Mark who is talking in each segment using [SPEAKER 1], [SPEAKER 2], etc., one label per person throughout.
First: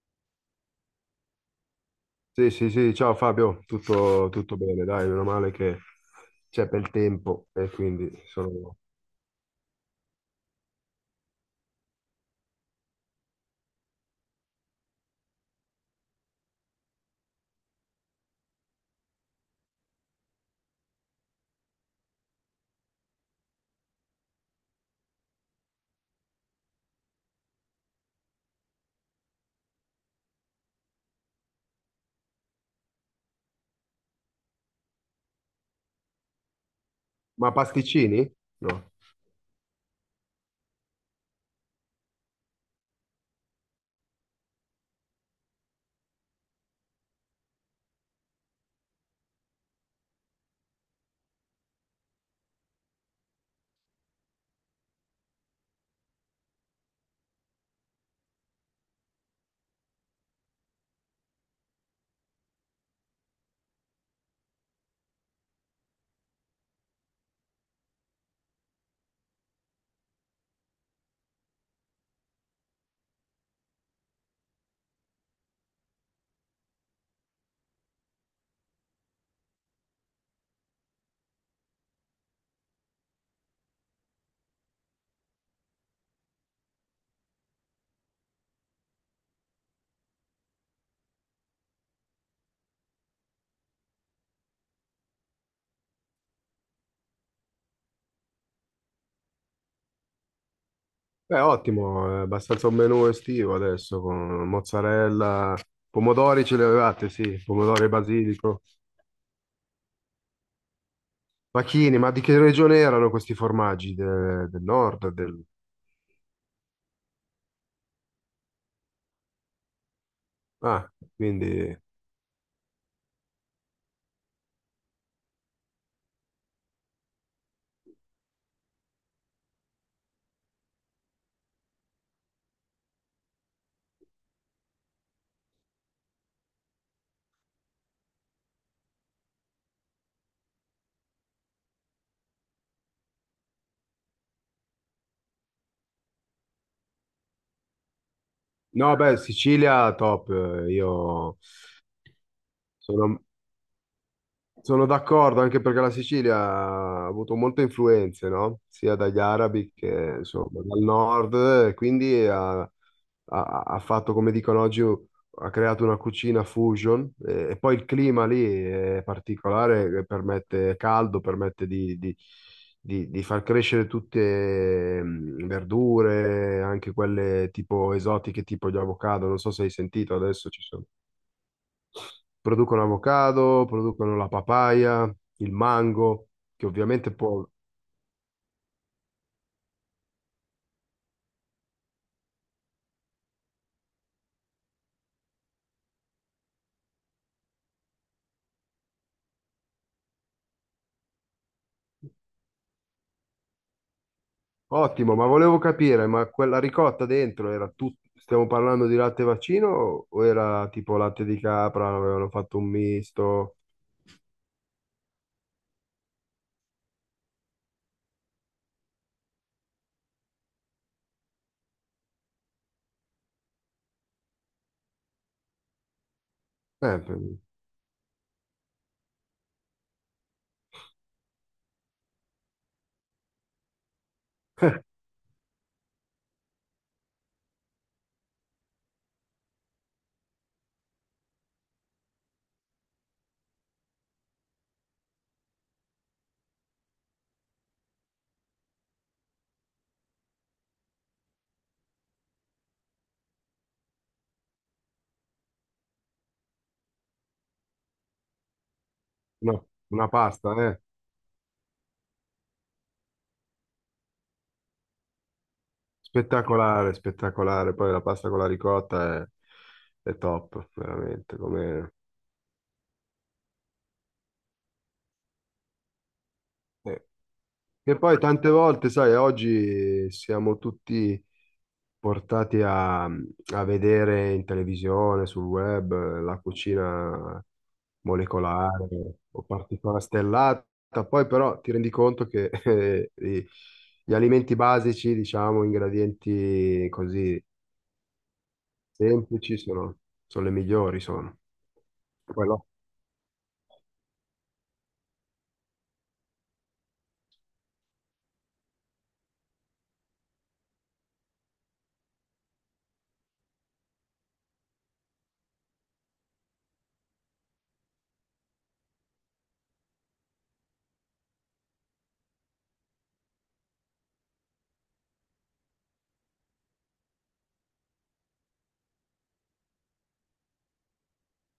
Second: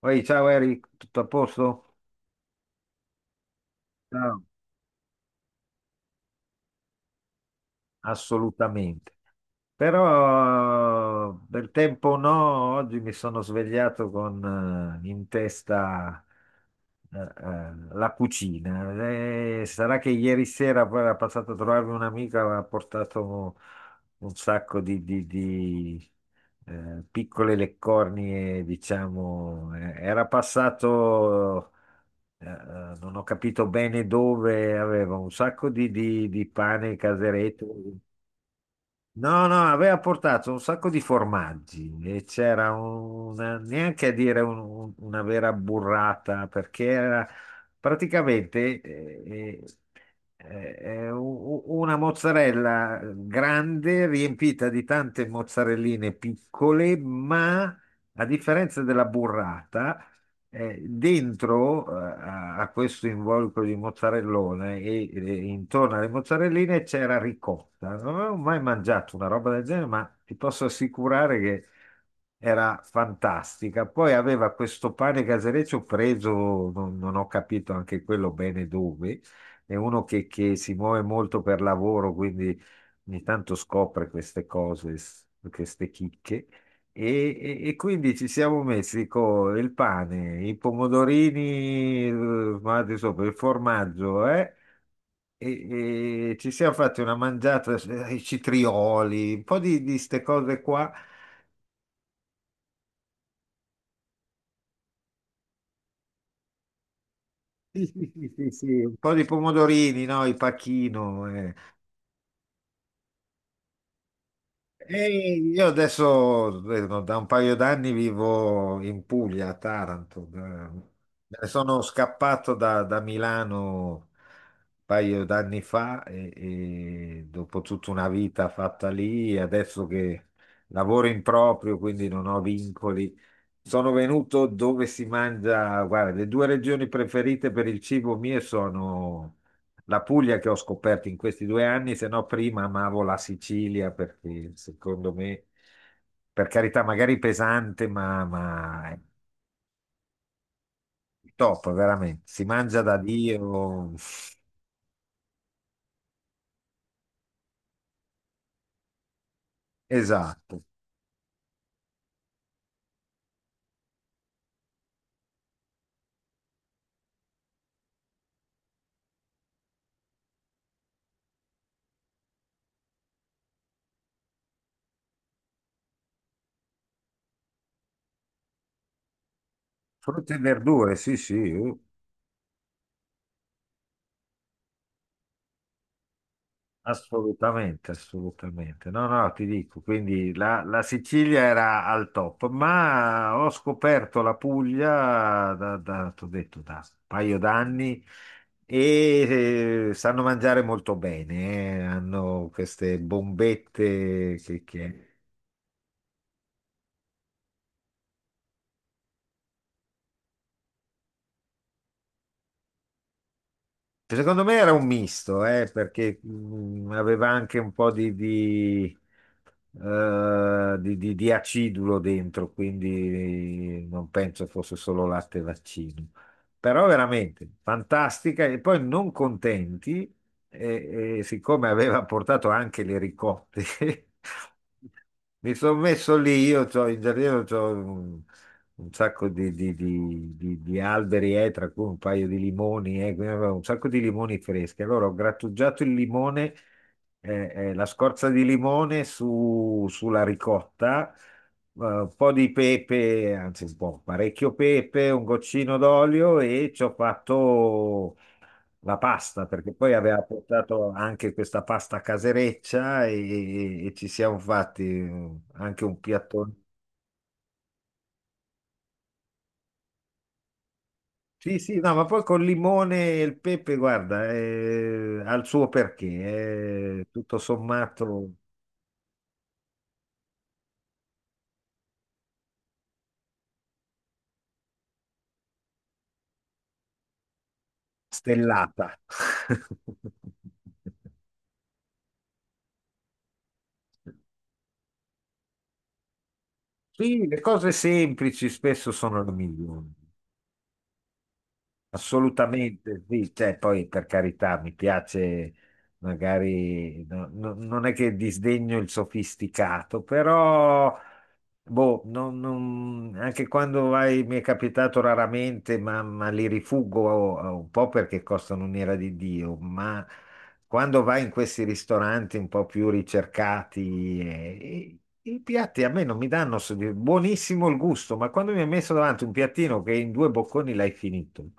[SPEAKER 1] Poi, ciao Eric, tutto a posto?
[SPEAKER 2] Sì, sì, sì, ciao Fabio, tutto,
[SPEAKER 1] Ciao.
[SPEAKER 2] tutto bene, dai, meno male che c'è bel tempo e quindi sono.
[SPEAKER 1] Assolutamente. Però del tempo no, oggi mi sono svegliato con in testa la cucina. Sarà che ieri sera poi era passato a trovarmi un'amica, aveva portato un sacco di, piccole leccornie, diciamo. Era passato, non ho capito bene dove, aveva un sacco di, di pane
[SPEAKER 2] Ma
[SPEAKER 1] caseretto.
[SPEAKER 2] pasticcini? No.
[SPEAKER 1] No, no, aveva portato un sacco di formaggi e c'era una, neanche a dire una vera burrata perché era praticamente eh, eh, u- una mozzarella grande riempita di tante mozzarelline piccole, ma a differenza della burrata dentro a, questo involucro di mozzarellone e intorno alle mozzarelline c'era ricotta. Non avevo mai mangiato una roba del genere, ma ti posso assicurare che era fantastica. Poi aveva questo pane casereccio preso, non ho capito anche quello bene dove. È uno che, si muove molto per lavoro, quindi ogni tanto scopre queste cose, queste chicche. E, quindi ci siamo messi con il pane, i pomodorini, ma adesso per il formaggio, E, e ci siamo fatti una mangiata, i citrioli, un po' di queste cose qua.
[SPEAKER 2] Beh, ottimo, è abbastanza un menù estivo adesso con mozzarella, pomodori ce li avevate, sì,
[SPEAKER 1] Sì,
[SPEAKER 2] pomodori e
[SPEAKER 1] sì, sì, sì,
[SPEAKER 2] basilico,
[SPEAKER 1] sì, un po' di pomodorini, no? Il pacchino.
[SPEAKER 2] pachini, ma di che regione erano questi formaggi? Del
[SPEAKER 1] E
[SPEAKER 2] nord? Del.
[SPEAKER 1] io adesso vedo, da un paio d'anni vivo in Puglia, a Taranto.
[SPEAKER 2] Ah,
[SPEAKER 1] Me ne
[SPEAKER 2] quindi.
[SPEAKER 1] sono scappato da, Milano un paio d'anni fa e, dopo tutta una vita fatta lì, adesso che lavoro in proprio, quindi non ho vincoli, sono venuto dove si mangia. Guarda, le due regioni preferite per il cibo mie sono la Puglia che ho scoperto in questi due anni, se no prima amavo la Sicilia perché secondo me, per carità, magari pesante, ma
[SPEAKER 2] No,
[SPEAKER 1] è
[SPEAKER 2] beh, Sicilia top, io
[SPEAKER 1] top, veramente. Si mangia da
[SPEAKER 2] sono.
[SPEAKER 1] Dio.
[SPEAKER 2] Sono d'accordo, anche perché la Sicilia ha avuto molte influenze, no? Sia dagli arabi che insomma,
[SPEAKER 1] Esatto.
[SPEAKER 2] dal nord, e quindi ha fatto, come dicono oggi, ha creato una cucina fusion e poi il clima lì è particolare, che permette è caldo, permette di far crescere tutte verdure, anche quelle tipo esotiche, tipo gli avocado, non so se hai sentito,
[SPEAKER 1] Frutta e
[SPEAKER 2] adesso ci sono.
[SPEAKER 1] verdure, sì, sì.
[SPEAKER 2] Producono avocado, producono la papaya, il mango, che ovviamente può.
[SPEAKER 1] Assolutamente, assolutamente. No, no, ti dico, quindi la, Sicilia era al top, ma ho scoperto la Puglia da, da, t'ho detto, da un paio d'anni e sanno mangiare molto bene, eh. Hanno queste bombette che,
[SPEAKER 2] Ottimo, ma volevo capire, ma quella ricotta dentro era tutto. Stiamo parlando di latte vaccino o era tipo latte di capra, avevano fatto un misto?
[SPEAKER 1] secondo me era un misto, perché aveva anche un po' di, di acidulo dentro, quindi non penso fosse solo latte e vaccino. Però
[SPEAKER 2] Eh, per-
[SPEAKER 1] veramente fantastica e poi non contenti, e siccome aveva portato anche le ricotte, mi sono messo lì, io c'ho in giardino, un sacco di, di alberi, tra cui un paio di limoni, quindi avevo un sacco di limoni freschi. Allora ho grattugiato il limone, la scorza di limone sulla ricotta, un po' di pepe, anzi un po', parecchio pepe, un goccino d'olio e ci ho fatto la pasta,
[SPEAKER 2] no,
[SPEAKER 1] perché poi
[SPEAKER 2] una
[SPEAKER 1] aveva
[SPEAKER 2] pasta, eh.
[SPEAKER 1] portato anche questa pasta casereccia e ci siamo fatti anche un piatto.
[SPEAKER 2] Spettacolare, spettacolare. Poi la pasta con la ricotta è top, veramente,
[SPEAKER 1] Sì, sì,
[SPEAKER 2] come,
[SPEAKER 1] no, ma poi col limone e il pepe, guarda, ha il suo perché, è
[SPEAKER 2] eh.
[SPEAKER 1] tutto
[SPEAKER 2] Che
[SPEAKER 1] sommato
[SPEAKER 2] poi tante volte, sai, oggi siamo tutti portati a vedere in televisione, sul web, la cucina molecolare
[SPEAKER 1] stellata.
[SPEAKER 2] o particolare stellata, poi però ti rendi conto che gli alimenti basici, diciamo, ingredienti
[SPEAKER 1] Sì, le
[SPEAKER 2] così
[SPEAKER 1] cose semplici spesso sono le
[SPEAKER 2] semplici
[SPEAKER 1] migliori,
[SPEAKER 2] sono le migliori, sono. Quello.
[SPEAKER 1] assolutamente, sì, cioè, poi per carità mi piace magari, non è che disdegno il sofisticato. Però boh, anche quando vai, mi è capitato raramente, ma li rifuggo un po' perché costano un'ira di Dio, ma quando vai in questi ristoranti un po' più ricercati, i piatti a me non mi danno buonissimo il gusto, ma quando mi hai messo davanti un piattino che in due bocconi l'hai finito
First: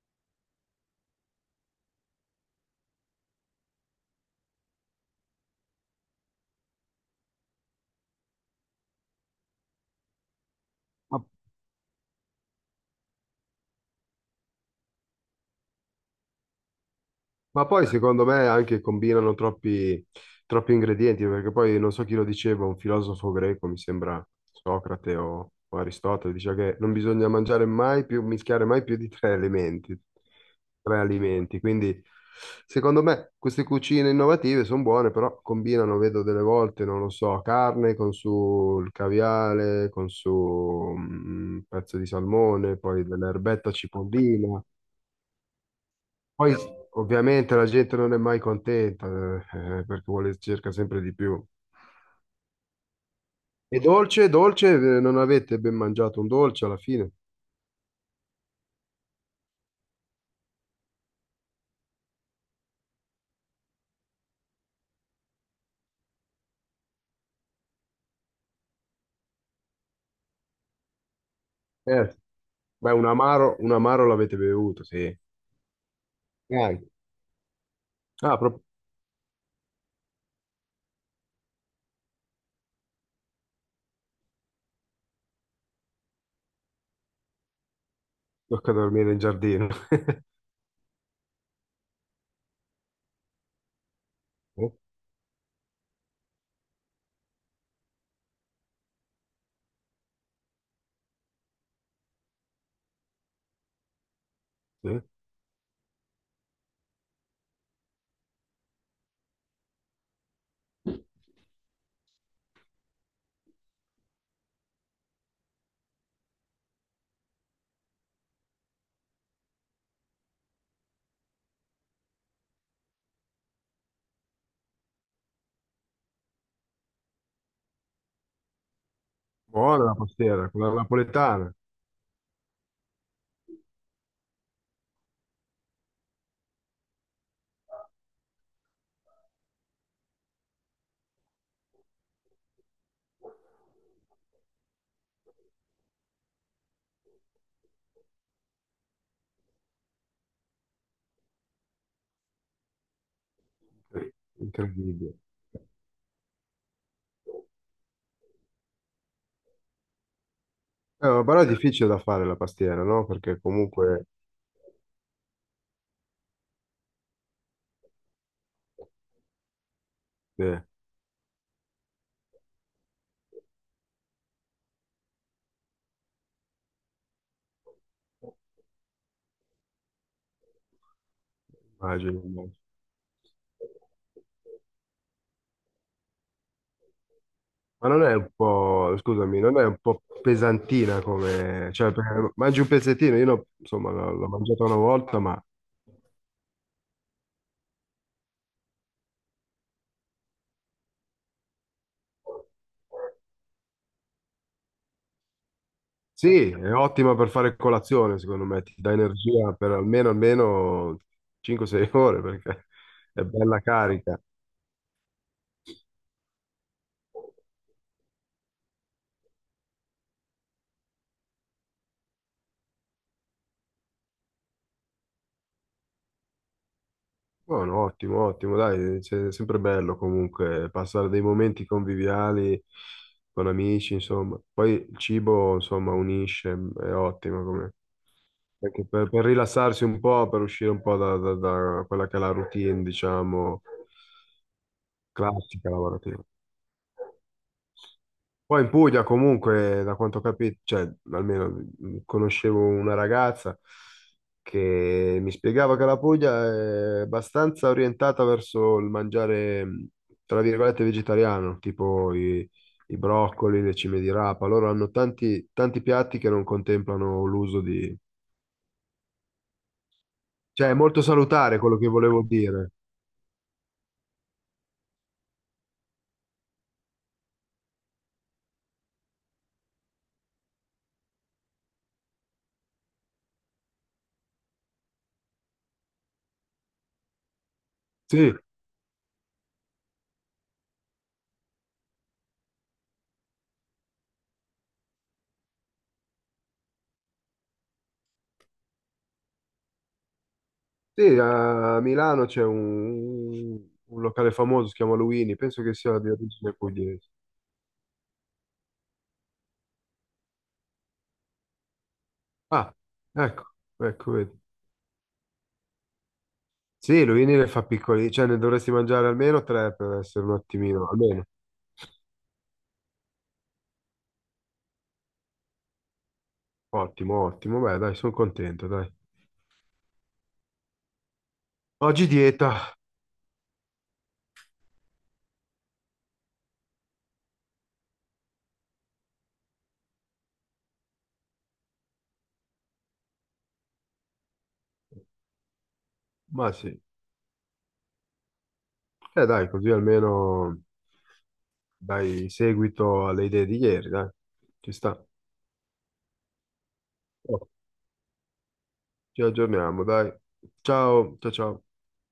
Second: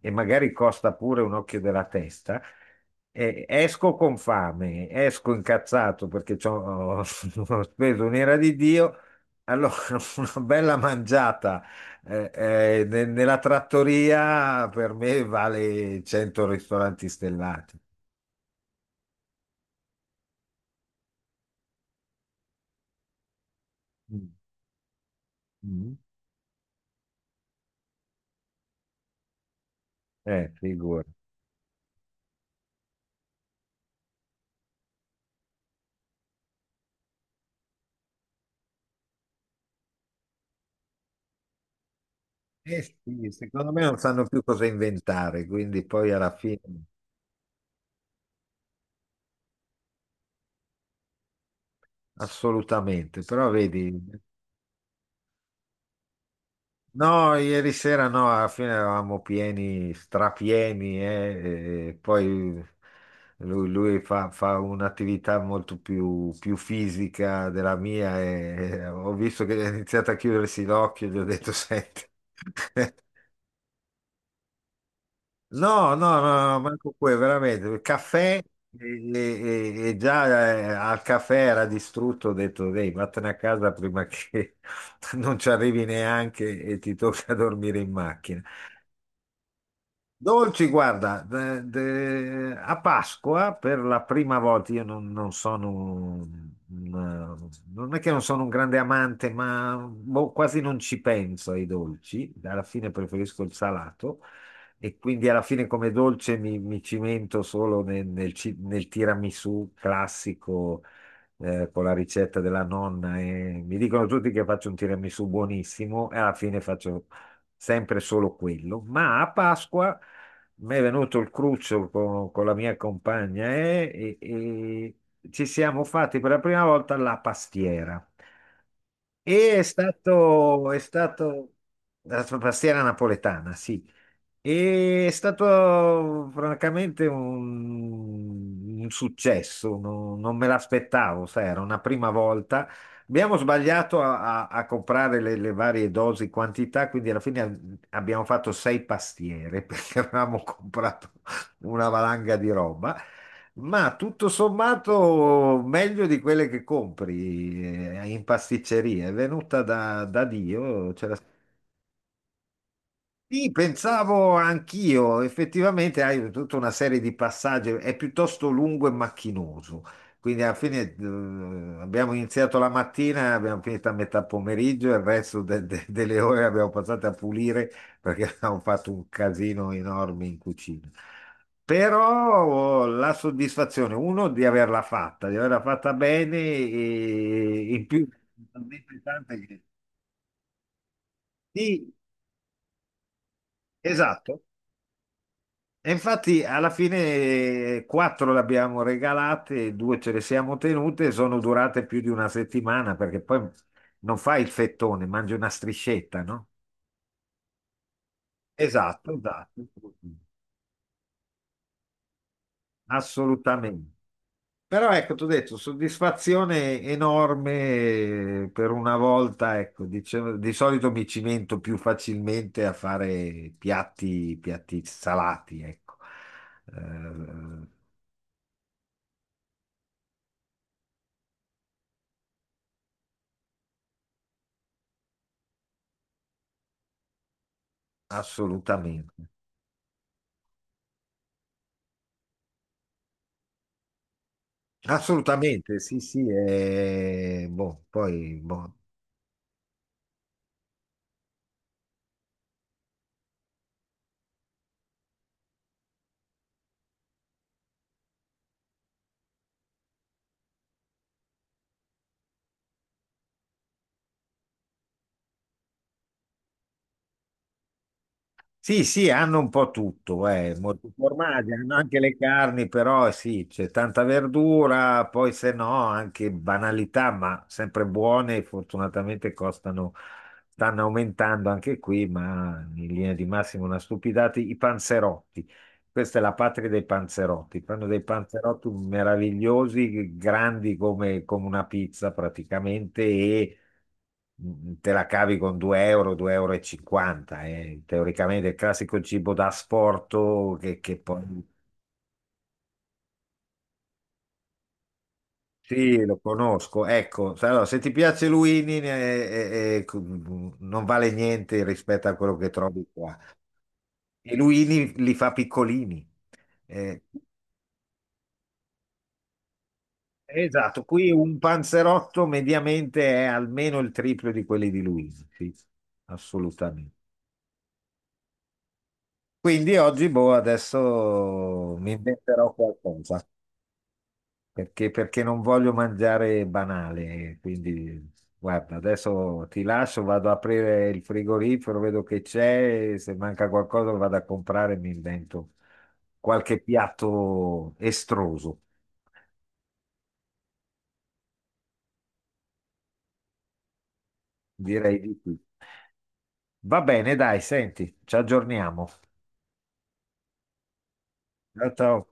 [SPEAKER 1] e magari costa pure un occhio della testa, esco con fame, esco incazzato perché ho speso un'ira di Dio. Allora, una bella mangiata nella trattoria per me vale 100 ristoranti
[SPEAKER 2] Ma
[SPEAKER 1] stellati.
[SPEAKER 2] poi secondo me anche combinano troppi ingredienti, perché poi non so chi lo diceva, un filosofo greco, mi sembra
[SPEAKER 1] Mm.
[SPEAKER 2] Socrate o
[SPEAKER 1] Mm.
[SPEAKER 2] Aristotele, diceva che non bisogna mangiare mai più, mischiare mai più di tre elementi, tre
[SPEAKER 1] Figura.
[SPEAKER 2] alimenti. Quindi secondo me queste cucine innovative sono buone, però combinano, vedo delle volte, non lo so, carne con sul caviale, con su un pezzo di salmone,
[SPEAKER 1] Eh
[SPEAKER 2] poi
[SPEAKER 1] sì,
[SPEAKER 2] dell'erbetta
[SPEAKER 1] secondo me non sanno più
[SPEAKER 2] cipollina.
[SPEAKER 1] cosa inventare, quindi poi alla
[SPEAKER 2] Poi
[SPEAKER 1] fine
[SPEAKER 2] ovviamente la gente non è mai contenta, perché vuole, cerca sempre di più.
[SPEAKER 1] assolutamente, però
[SPEAKER 2] E
[SPEAKER 1] vedi.
[SPEAKER 2] dolce, dolce, non avete ben mangiato un dolce alla fine?
[SPEAKER 1] No, ieri sera no, alla fine eravamo pieni, strapieni, e poi lui fa un'attività molto più fisica della mia e ho visto che ha iniziato a chiudersi l'occhio, gli ho detto, senti.
[SPEAKER 2] Certo. Beh, un amaro l'avete bevuto, sì.
[SPEAKER 1] No, no, no, no,
[SPEAKER 2] Neanche.
[SPEAKER 1] manco quello, veramente, il
[SPEAKER 2] Ah,
[SPEAKER 1] caffè
[SPEAKER 2] proprio
[SPEAKER 1] e già al caffè era distrutto, ho detto, dai, vattene a casa prima che non ci arrivi neanche e ti tocca dormire in macchina.
[SPEAKER 2] tocca dormire in giardino.
[SPEAKER 1] Dolci, guarda, a Pasqua per la prima
[SPEAKER 2] Eh,
[SPEAKER 1] volta, io non sono, non è che non sono un grande amante, ma boh, quasi non ci penso ai dolci, alla fine preferisco il salato e
[SPEAKER 2] sì.
[SPEAKER 1] quindi alla fine come dolce mi cimento solo nel, nel tiramisù classico, con la ricetta della nonna e mi dicono tutti che faccio un tiramisù buonissimo e alla fine faccio sempre solo quello. Ma a Pasqua mi è venuto il cruccio con, la mia compagna e e ci siamo fatti per la prima volta la pastiera.
[SPEAKER 2] Buona la pastiera, quella
[SPEAKER 1] È
[SPEAKER 2] napoletana.
[SPEAKER 1] stato la sua pastiera napoletana, sì. E è stato francamente un successo, non me l'aspettavo, sai, era una prima volta. Abbiamo sbagliato a comprare le varie dosi, quantità, quindi alla fine abbiamo fatto sei pastiere perché avevamo comprato una valanga di roba. Ma
[SPEAKER 2] Sì,
[SPEAKER 1] tutto
[SPEAKER 2] incredibile.
[SPEAKER 1] sommato meglio di quelle che compri in pasticceria, è venuta da, Dio, ce la.
[SPEAKER 2] Però è difficile da fare la pastiera, no? Perché
[SPEAKER 1] Sì,
[SPEAKER 2] comunque,
[SPEAKER 1] pensavo anch'io, effettivamente hai tutta una serie di passaggi, è piuttosto lungo e macchinoso, quindi
[SPEAKER 2] sì,
[SPEAKER 1] alla fine abbiamo iniziato la mattina, abbiamo finito a metà pomeriggio e il resto delle ore abbiamo passato a pulire perché abbiamo fatto un casino enorme in cucina.
[SPEAKER 2] immagino.
[SPEAKER 1] Però
[SPEAKER 2] Immagino.
[SPEAKER 1] oh, la soddisfazione, uno, di averla fatta bene e in
[SPEAKER 2] Ma non
[SPEAKER 1] più,
[SPEAKER 2] è un po',
[SPEAKER 1] talmente
[SPEAKER 2] scusami,
[SPEAKER 1] tante
[SPEAKER 2] non
[SPEAKER 1] che...
[SPEAKER 2] è un po' pesantina come, cioè,
[SPEAKER 1] Sì,
[SPEAKER 2] perché mangi un pezzettino, io insomma l'ho
[SPEAKER 1] esatto.
[SPEAKER 2] mangiata una volta, ma
[SPEAKER 1] E infatti alla fine quattro le abbiamo regalate, due ce le siamo tenute, sono durate più di una settimana perché poi non fai il fettone, mangi una striscetta, no?
[SPEAKER 2] sì, è ottima per fare colazione, secondo me, ti dà
[SPEAKER 1] Esatto,
[SPEAKER 2] energia
[SPEAKER 1] esatto,
[SPEAKER 2] per almeno 5-6 ore, perché è bella
[SPEAKER 1] assolutamente.
[SPEAKER 2] carica.
[SPEAKER 1] Però ecco, ti ho detto, soddisfazione enorme per una volta, ecco, dicevo, di solito mi cimento più facilmente a fare piatti salati, ecco. Eh,
[SPEAKER 2] Buono, ottimo, ottimo, dai, è sempre bello comunque passare dei momenti conviviali con amici, insomma. Poi il cibo, insomma, unisce, è ottimo come. Perché per,
[SPEAKER 1] assolutamente.
[SPEAKER 2] per rilassarsi un po', per uscire un po' da quella che è la routine, diciamo, classica
[SPEAKER 1] Assolutamente, sì,
[SPEAKER 2] lavorativa.
[SPEAKER 1] sì, boh, poi,
[SPEAKER 2] Poi in
[SPEAKER 1] boh.
[SPEAKER 2] Puglia comunque, da quanto ho capito, cioè almeno conoscevo una ragazza che mi spiegava che la Puglia è abbastanza orientata verso il mangiare, tra virgolette, vegetariano, tipo i broccoli, le cime di rapa. Loro hanno tanti, tanti piatti che non contemplano l'uso di.
[SPEAKER 1] Sì, sì, hanno un po' tutto,
[SPEAKER 2] Cioè è
[SPEAKER 1] molti
[SPEAKER 2] molto
[SPEAKER 1] formaggi,
[SPEAKER 2] salutare
[SPEAKER 1] hanno
[SPEAKER 2] quello che
[SPEAKER 1] anche le
[SPEAKER 2] volevo
[SPEAKER 1] carni,
[SPEAKER 2] dire.
[SPEAKER 1] però sì, c'è tanta verdura, poi se no anche banalità, ma sempre buone, fortunatamente costano, stanno aumentando anche qui, ma in linea di massimo una stupidata, i panzerotti. Questa è la patria dei panzerotti. Fanno dei
[SPEAKER 2] Sì,
[SPEAKER 1] panzerotti meravigliosi, grandi come, una pizza praticamente, e te la cavi con 2 euro, 2,50 euro, e cinquanta, eh. Teoricamente è il classico cibo da asporto che,
[SPEAKER 2] sì,
[SPEAKER 1] poi...
[SPEAKER 2] a Milano c'è un locale famoso, si chiama Luini, penso che sia
[SPEAKER 1] Sì,
[SPEAKER 2] di
[SPEAKER 1] lo
[SPEAKER 2] origine
[SPEAKER 1] conosco.
[SPEAKER 2] pugliese.
[SPEAKER 1] Ecco, allora, se ti piace Luini, non vale niente rispetto a quello che
[SPEAKER 2] Ah,
[SPEAKER 1] trovi qua.
[SPEAKER 2] ecco, ecco,
[SPEAKER 1] E
[SPEAKER 2] vedi.
[SPEAKER 1] Luini li fa piccolini. eh.
[SPEAKER 2] Sì, Luini le fa piccoli, cioè ne dovresti mangiare almeno tre per essere un
[SPEAKER 1] Esatto,
[SPEAKER 2] attimino,
[SPEAKER 1] qui
[SPEAKER 2] almeno.
[SPEAKER 1] un panzerotto mediamente è almeno il triplo di quelli di Luini. Sì, assolutamente.
[SPEAKER 2] Ottimo, ottimo, beh dai, sono contento, dai.
[SPEAKER 1] Quindi oggi, boh, adesso mi
[SPEAKER 2] Oggi
[SPEAKER 1] inventerò
[SPEAKER 2] dieta,
[SPEAKER 1] qualcosa, perché non voglio mangiare banale. Quindi, guarda, adesso ti lascio, vado ad aprire il frigorifero, vedo che c'è, e se manca qualcosa lo vado a comprare e mi invento
[SPEAKER 2] ma
[SPEAKER 1] qualche
[SPEAKER 2] sì,
[SPEAKER 1] piatto estroso,
[SPEAKER 2] dai, così almeno dai seguito alle idee di ieri, dai. Ci
[SPEAKER 1] direi
[SPEAKER 2] sta.
[SPEAKER 1] di più. Va bene, dai,
[SPEAKER 2] Oh,
[SPEAKER 1] senti, ci aggiorniamo.
[SPEAKER 2] ci aggiorniamo, dai. Ciao, ciao, ciao.
[SPEAKER 1] Ciao, ciao.